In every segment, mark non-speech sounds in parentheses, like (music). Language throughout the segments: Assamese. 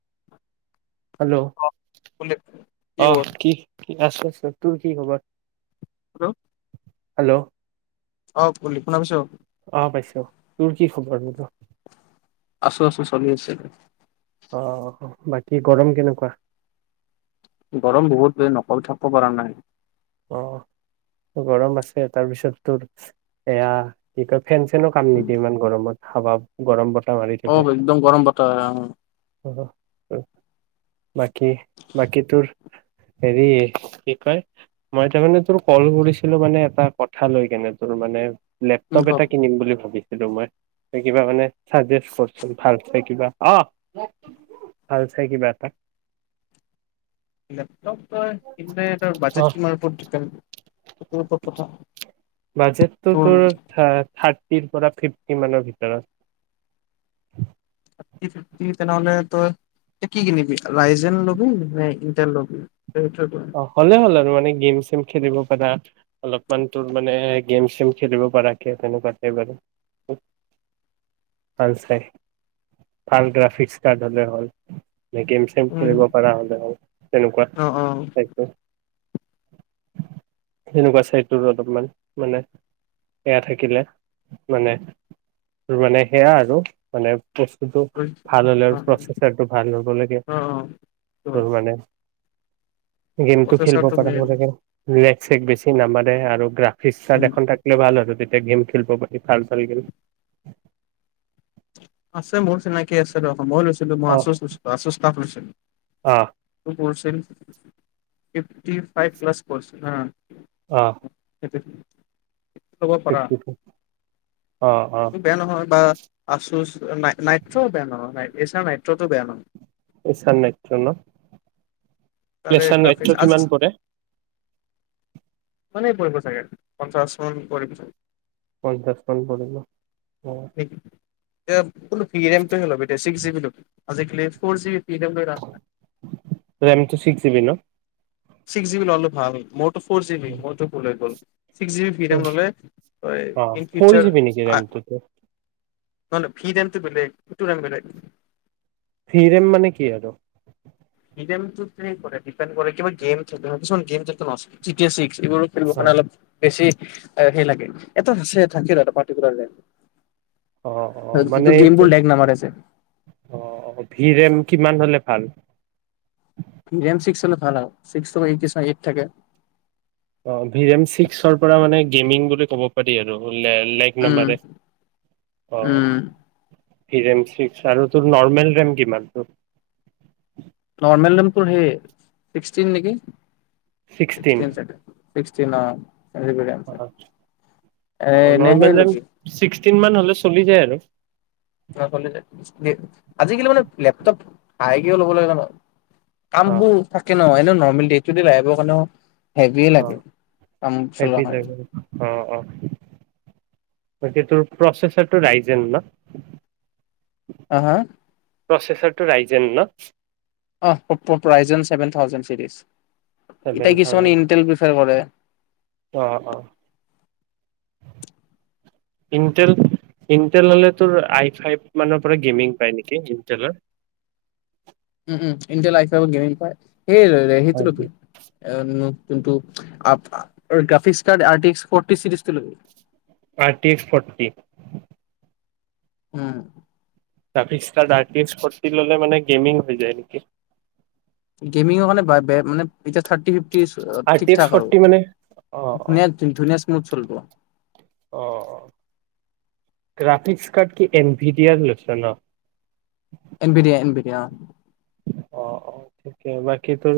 (inaudible) হেল্ল' অ', কোনে আহ কি আছে আছে তোৰ কি খবৰ? হেল্ল'। হেল্ল' অ কলি শুনা পাইছ অ পাইছো তোৰ কি বৰ বোলো? আছো আছো চলি আছে অ বাকী গৰম কেনেকুৱা গৰম বহুত বে নকবি থাকবো পাৰা নাই। অ গৰম আছে তাৰপিছত তোৰ এয়া কি কয় ফেন চেনো কাম নিদিিয় ইমান গৰমত হাবা গৰম বৰ অ একদম গৰম বতাহ আহে অ অ বাকী, বাকী তোৰ হেৰি, কি কয়? মই তাৰমানে, তোৰ কল কৰিছিলোঁ মানে, এটা কথা লৈ কেনে, তোৰ মানে উম ক লেপটপ এটা কিনিম বুলি ভাবি তোমাৰ, এ কিবা মানে, চাজেষ্ট কৰ চোন ভাল চাই কিবা। অ ভাল চাই কিবা এটা লেপটপৰ ইণ্টাৰনেটৰ অ বাজেট তোমাৰ ওপৰত (unintelligible) তোৰ ওপৰত কথা। বাজেটটো তোৰ থা থাৰ টিৰ পৰা ফিফটি মানৰ ভিতৰত। ফৰটি, ফিফটি তেনেহ'লে, তই তে কি কিনিবি? ৰাইজেন ল'বি নে ইনটেল ল'বি? অ' হ'লে হ'ল আৰু মানে, গেম-চেম খেলিব পাৰা। অলপমান তোৰ মানে, গেম-চেম খেলিব পৰাকে তেনেকুৱা টাইপ লাগে। উম ভাল চাই, ভাল গ্ৰাফিক্স কাৰ্ড হ'লে হ'ল। গে গেম চেম উম খেলিব পৰা হ'লে হ'ল। তেনেকুৱা অ অ এক বাৰ। সেনেকুৱা চাইডৰ অলপমান মানে সেয়া থাকিলে, মানে মানে, সেয়া আৰু মানে বস্তুটো ভাল হ'লে আৰু প্ৰচেচাৰটো ভাল হ'ব লাগে অ অ অ তোৰ মানে। গেমটো খেলিব প্ৰচেছৰটো পাৰা মেইন হ'ব লাগে। লেগ-চেগ বেছি নামাৰে আৰু গ্ৰাফ ফিচাৰ উম এখন থাকিলে ভাল আৰু তেত তে গেম খেলিব পাই গেল আছে, মোৰ চিনাকি আছে ৰ অ' মই লৈছিলোঁ। মই আছুছ লৈছোঁ, আছুছ টাফ লৈছোঁ। (inaudible) আহ পৰিছিল ফিফটি ফাইভ প্লাছ পৰিছিল, অ হা তাতে ল'ব পাৰা ফিফটি অ অ বেয়া নহয়, বা আছুছ নাই নাইট্ৰো বেয়া নহয়, নাই এচাৰ নাইট্ৰোটো বেয়া নহয়। এচাৰ নাইট্ৰো ন? এচাৰ নাইট্ৰো কিমান পৰে? ইমানে পৰিব ছাগে পঞ্চাশ মান পৰিব ছাগে। পঞ্চাছ মান পৰিব। অ। এব বোলো ভি ৰেমটোহে লবি, তে ছিক্স জিবি লবি। আজিকালি ফৰ জিবি ভি ৰেম লৈ লাভ নাই। ৰেমটো ছিক্স জিবি ন ছিক্স জিবি ল'লে ভাল মোৰ ফ'ৰ জি বি মইতো ক'লে গ'ল। ছিক্স জি বি ভিম ৰিম ল'লে অ ইন ফ'ৰ ফিউচাৰ জিবি নেকি ৰেমটোতো নহলে ভিদনটো বেলেগ ইটো ৰাণ বেলেগ। ফিৰেম মানে কি আৰু? গেমটো প্লে কৰে, দিপেণ্ড কৰে কিবা গেম (unintelligible) কিছুমান গেম যেনেকে (unintelligible) ছিক্স। ফ ফৰ অ কাৰণে অলপ বেছি সেই লাগে এটা থাকে না পাৰ্টিকুলাৰ (unintelligible) অ', অ' মানে যিটো এইটো গেমবোৰ লেগ নামাৰে যে অ' ভি ৰেম। কিমান হ'লে ভাল? ন-ন, ছিক্স টো এইট নিচিনা এইট থাকে, অ', ভি ৰেম ছিক্সৰ পৰা মানে গেমিং বুলি ক'ব পাৰি আৰু লে-লেগ না। উম অ উম ছিক্স আৰু তোৰ নৰ্মেল ৰেম কিমানটো? নৰ্মেলমপুৰ সেই ছিক্সটিন নেকি? (inaudible) ছিক্সটিন ছিক্স টিনা। এ এনেহে নৰ্মেল ৰেম ল'বি ছিক্সটিন হ চলি যায় আৰু আই কি ল'বলৈ (inaudible) অ কাম্বু থাকে নহয় ন নৰ্মেলটো ডে টো আহিব কাৰণেও হেভিয়ে অ, লাগে কাম চলোৱাৰ সেইটো ল কাৰণে অ, অ। তাকে তোৰ প্ৰচেছাৰটো ৰাইজে ন'। আহ' হা। প্ৰচেছৰটো ৰাইজেন ন'। অ প্ৰ prize seven thousand series. Seven এতিয়া কিছুমানে থাউজেণ্ড ইনটল প্ৰফাৰ কৰে। অ' অ' ইণ্টেল ইণ্টেল হ'লে তোৰ আই ফাইভ মানৰ পৰা গেমিং পায় নেকি ইণ্টেলৰ। উম, উম। (unintelligible) গেমিং পায়। (unintelligible) হয় হয় অ'। কিন্তু আ-আ গ্ৰাফিক্ট ষ্টাৰ্ট আৰ্টিষ্ট ফটি চিৰিজটো লবি। আৰটিক ফৰ্টি। উম। তাৰপিছষ্টাৰ আৰ্টিষ্ট শিকি ললে মানে গেমিং হৈ যায় নেকি? গেমিংৰ কাৰণে ব-বে মানে এতিয়া থাত (unintelligible) আৰ টি ঠিক এক্স ঠাক আৰু ফৰ্টি মানে অ অ ধুনীয়া ধুনীয়া মোড চলব। অ' গ্ৰাফিক্স কাৰ্ড কি এন ভি ডি আৰ লৈছে ন? (unintelligible) অঁ অঁ থিকে বাকী তোৰ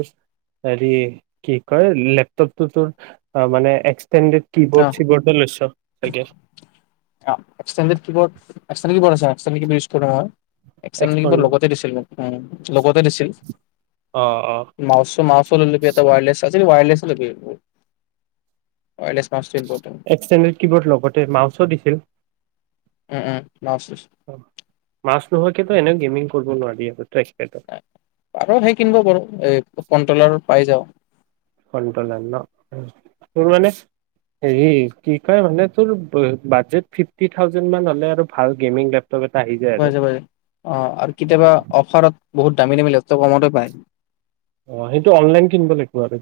হেৰি কি কয় লেপটপতো তোৰ মানে তেন্তে অ কীবৰ্ড ছীবৰ্ডু লৈছ আই গেছ অঁ extended keyboard external keyboard external keyboard use কৰা হয়। এক্সটাৰ্নেল এক্সপন কীবৰ্ড লগতে দিছিল মোক উম লগতে দিছিল। অ অ মাউচ মাউচো লৈ লবি এটা ৱাইৰলেছ ৱাইৰলেছে লবি ৱাইৰলেছ মাউচ এক্সটেন্দেদ কীবৰ্ড লগতে মাউচো দিছিল। উম উম মাউচটো মাউচ নোহোৱাকেতো এনেও গেমিং (unintelligible) পাৰ সেই কিনব পাৰ এ কন তলৰ পাই যাওঁ। (unintelligible) তোৰ মানে হেৰি কি কয় মানে তোৰ বাজেট ফিফটি থাউজেণ্ড হলে আৰু ভাল গেমিং লেপটপ এটা আহি যায় আৰু অঁ আৰু কেতিয়াবা অফাৰত বহুত দামী দামী লেপটপ কমতে পায় অ' সেইটো অনলাইন কিনব লাগব আৰু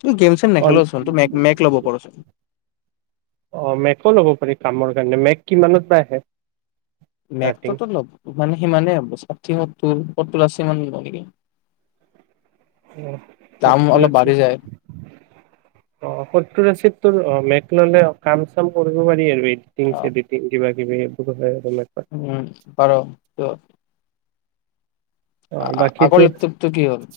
তোৰ গেম চেম নেখেলচোন তো মেক মেক ল'ব পাৰচোন (unintelligible) (unintelligible) অ' মেকো লব পাৰে কামৰ কাৰণে মেক কিমানত বা আহে? ষ্টাৰ্টিং মেকটোতো ন মানে সিমানেই হব ষাঠি সত্তুৰ সত্তুৰ আচ (unintelligible) অ' সত্তুৰ আচি যায় অ' সত্তুৰ আচি তোৰ মেক মেক ল'লে কাম চাম কৰিব পাৰি আৰু এডিটিং অ চেদিতিং কিবা (unintelligible) উম পাৰ অ বাকীতো আগৰ লেপটপটো কি হ'ল।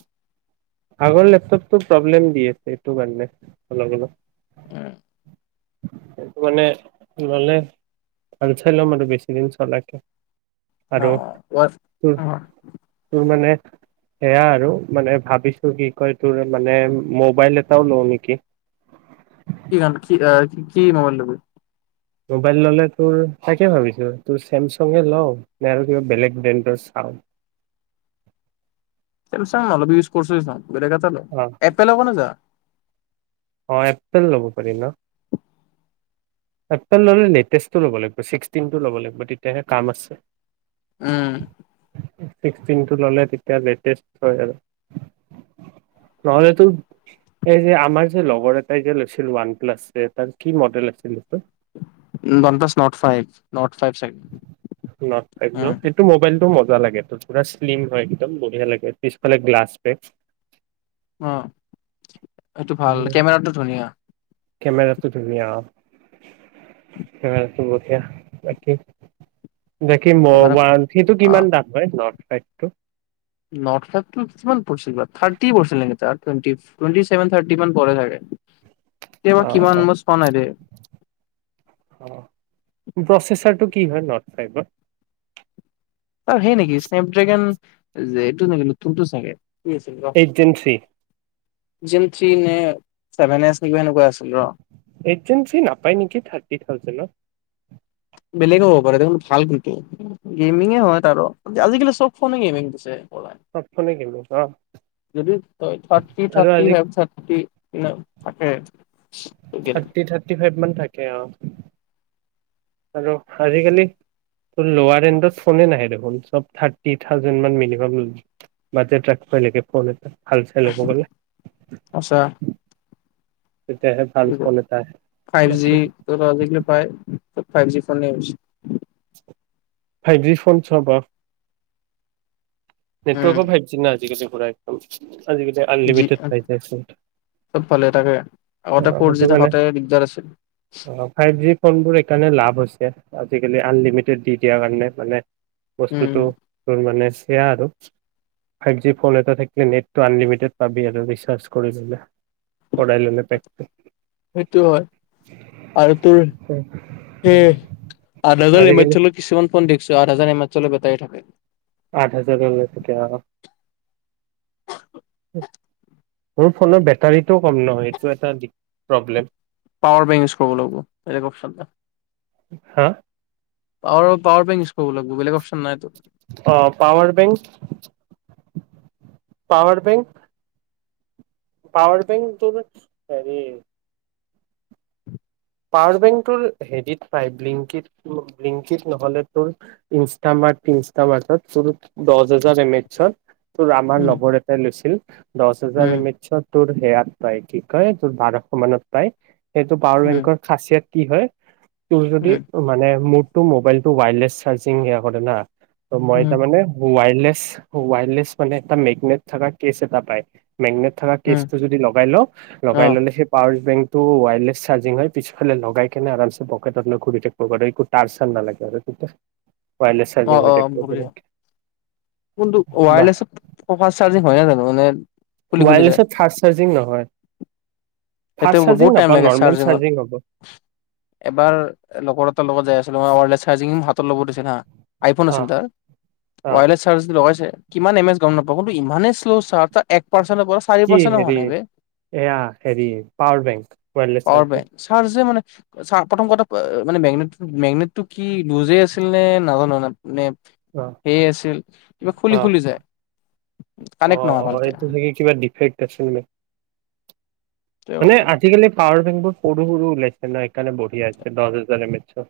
আগৰ লেপটপটো প্ৰব্লেম দি আছে এটো কাৰণে সলাই দিলোঁ। উম সেইটো মানে ললে ভাল চাই ল'ম আৰু বেছিদিন চলাকে। আৰু অ' অ' (unintelligible) সেইয়া আৰু মানে ভাবিছো তোৰ কি কয় তোৰ মানে মোবাইল এটাও লও নেকি কি (unintelligible) আ কি মোবাইল লবি? মোবাইল ললে তোৰ তাকে ভাবিছো তোৰ ছেমছাংগে লওঁ নে আৰু কিবা বেলেগ ব্ৰেণ্ডৰ চাওঁ ছেমছাং নলবি ইউচ কৰিছ এই চোন। বেলেগ এটা ল অ এপেল হব ন যা অ', এপ্পেল ল'ব পাৰি ন, এপ্পেল ল'লে লেটেষ্টটো ল'ব লাগিব ছিক্সটিনটো ল'ব লাগিব তেতিয়াহে কাম আছে। উম' ছিক্সটিনটো ল'লে তেতিয়া লেটেষ্ট হয় আৰু, নহলেতো এই যে আমাৰ যে লগৰ এটাই যে লৈছিল ওৱান প্লাছ এ তাৰ কি মডেল আছিল এইটো? নন্দচ নত ফাইভ নত নত ফাইভ ন কিন্তু মোবাইলটো মৰ টোৱা লাগে ত পুৰা শ্লিম হয় একদম বঢ়িয়া লাগে পিছফালে গ্লাছ পেক অ', এইটো ভাল, কেমেৰাটো ধুনীয়া কেমেৰাটো ধুনীয়া অ', কেমেৰাটো বঢ়িয়া তাকে দেখি কেমেৰা মোবাইল সেইটো কিমান দাম হয় নৰ্থ পেটটো নত ফাইভটো কিমান পৰিছিল বা থাৰ্টি পৰিছিল নেকি তাৰ টোৱেন্টি টোৱেণ্টি চেভেন থাৰ্টি মান পৰে চাগে কেতিয়াবা কিমান অ', অ', মই চোৱা নাই দেই অ' প্ৰচেচাৰটো কি হয় নৰ্থ ফাইবৰ তাৰ সেই নেকি স্নেপ ড্ৰেগন যে এইটো নেকি নতুনটো চাগে এজেঞ্চি জিম থ্ৰী নে চেভেন এচ কিবা এনেকুৱা আছিল ৰ' এচ এম চি নাপায় নেকি থাৰ্টি থাউজেনত বেলেগও হ'ব পাৰে দেখোন ভাল কিন্তু গেমিঙে হয় তাৰো আজিকালি চব ফোনে গেমিং দিছে পৰা চবফোনে গেমিং অ যদি তই থাৰ্টি আৰু থাৰ্টি আজি ফাইভ থাৰ্টি মান থাকে দিয়েনে মন থাকে অ' আৰু আজিকালি লৌৱাৰ ৰেণ্ডত ফোনে নাহে দেখোন চব থাৰ্টি থাউজেন মান মিনিমাম বাজেট ৰাখাবাই লাগে ফোন এটা ভাল চাই লোব আচ্ছা আহে ফাইভ বাকী জি পায়। Five G phone use five G phone উম। নেটৱৰ্কও ফাইভ জি না আজিকালি পুৰা একদম আজি কালি জি আনলিমিটেড পাই, চব ভালে থাকে অ আগতে ফ'ৰ জি সেইটো কাৰণে থাকোতে দিগদাৰ আছিল। অ ফাইভ জি ফোন বোৰ এ সেইকাৰণে লাভ হৈছে, আজিকালি আনলিমিটেড দি দিয়াৰ কাৰণে মানে উম বস্তুতটো তোৰ মানে। সেয়া আৰু ফাইভ জি ফোন এটা থাকিলে নেটটো আনলিমিটেড পাবি আৰু ৰিচাৰ্জ কৰি ললে। ভৰাই ললে পেকটো সেইটো হয়, আৰু তোৰ আজিকালি সেই কিছুমান ফোন একশ আঠ হাজাৰ (unintelligible) চলে বেটাই থাকে আঠ হাজাৰে আহ মোৰ ফোনৰ বেটাৰীটোও কম নহয় এইটো এটা the problem power bank use কৰিব লাগিব (unintelligible) হা পাৱাৰৰ পাৱাৰ বেংক ইউজ কৰিব লাগিব বেলেগ অপচন নাইতো অ' power bank power bank power bank তোৰ ন হেৰি পাৱাৰ বেংটোৰ হেৰিত পায় বিংকিত ৰিংকিত নহ'লে তোৰ ইষ্টামাৰ ফিষ্টামাৰত তোৰ দু হেজাৰ এম এইচত তোৰ আমাৰ উম লগৰ এটাই লৈছিল। দহ হাজাৰ উম এমিতি চ তোৰোৰ সয়া তায় কি কয় তোৰ বাৰশ মানত পায়। সেইটো পাৱাৰ উম বেংকৰ খাচিয়াত কি হয় তোৰ যদি উম মানে ম টো মোবাইল টো ৱাইাৰলেছ চাৰ্জিং সেইয়া কৰে। উম মইতা মানে ওৱায়ৰলেছ ৱায়লেছ মে এটা মেঘনেত থকা কেছ এটা পায় মেগনেট থকা উম কেচটো যদি লগাই ল অ লগাই ল'লে সেই পাৱাৰ বেংক তো ৱাইলেছ চাৰ্জিং হয় পিছফালে লগাই কেনে আম পকেটতৈ ঘূৰি থাকিবাৰ এক তাৰ চাৰ নালাগে আৰু ৱায়াৰলেছ চাৰ্জিং হৈ থাকিব পাৰে অ' অ'। বা (unintelligible) মানে খুলি খুলি যায় ৱাইাৰলেছৰ ফাৰ্ষ্ট চাৰ্জিং ন? হয় সেইটো বহুত টাইম লাগ চাৰ্জিঙত চাৰ্জিং হ'ব এবাৰ লগৰ এটাৰ লগত যাই আছিলো (unintelligible) চাৰ্জিং ভাল তলবু দিছে না আইফোন অ আছে তাৰ অ ৱাইৰলেছ চাৰ্জ যদি লগাইছে কিমান এম এছ গম নাপাওঁ কিন্তু ইমানেই শ্ল' চাৰ্ (unintelligible) (unintelligible) চাৰি কি পেৰ্চেণ্টো হোৱা হেৰি নাই বে এয়া পাৱাৰ বেংক (unintelligible) লেছ চাৰকে চাওঁক প্ৰথম কথা মানে মেগনেট মেগনেটো কি লুজে আছিল নে নাজানো (unintelligible) মানে অ সেইয় আছিল কিবা খুলি অ খুলি যায় অ কানেক্ট নহয় অ ভালকে। সেইটো চাগে কিবা ডিফেক্ট আছিল নে সেইটোৱে মানে কথা আজিকালি পাৱাৰ সৰু সৰু ওলাইছে ন একানে বঢ়িয়া আছে দহ হেজাৰ এ মে চ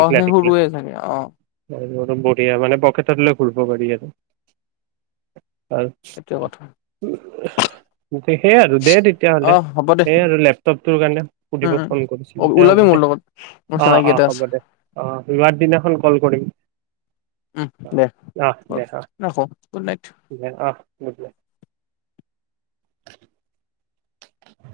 অ সেই সৰুৱে থাকে অ বঢ়িয়া মানে পকেটত লৈ ঘূৰিব পাৰি আৰু আৰু সেইটোৱে আচ্ছা। কথা উ। সেইয় আৰু দে অ তেতিয়াহ'লে হ'ব দে এই আৰু লেপটপটোৰ কাৰণে সুধিব উম ফোন কৰিছিলো উম দে ওলাবি হ'ব মোৰ দে লগত মোৰ আহ চিনাকি আহ এটা আছে হ'ব দে আহ ৰোৱাৰ দিনাখন কল কৰিম উম দে দে আহ আহ বাৰু দে ৰাখো গুড নাইট আহ দে আহ গুডবাই। (inaudible)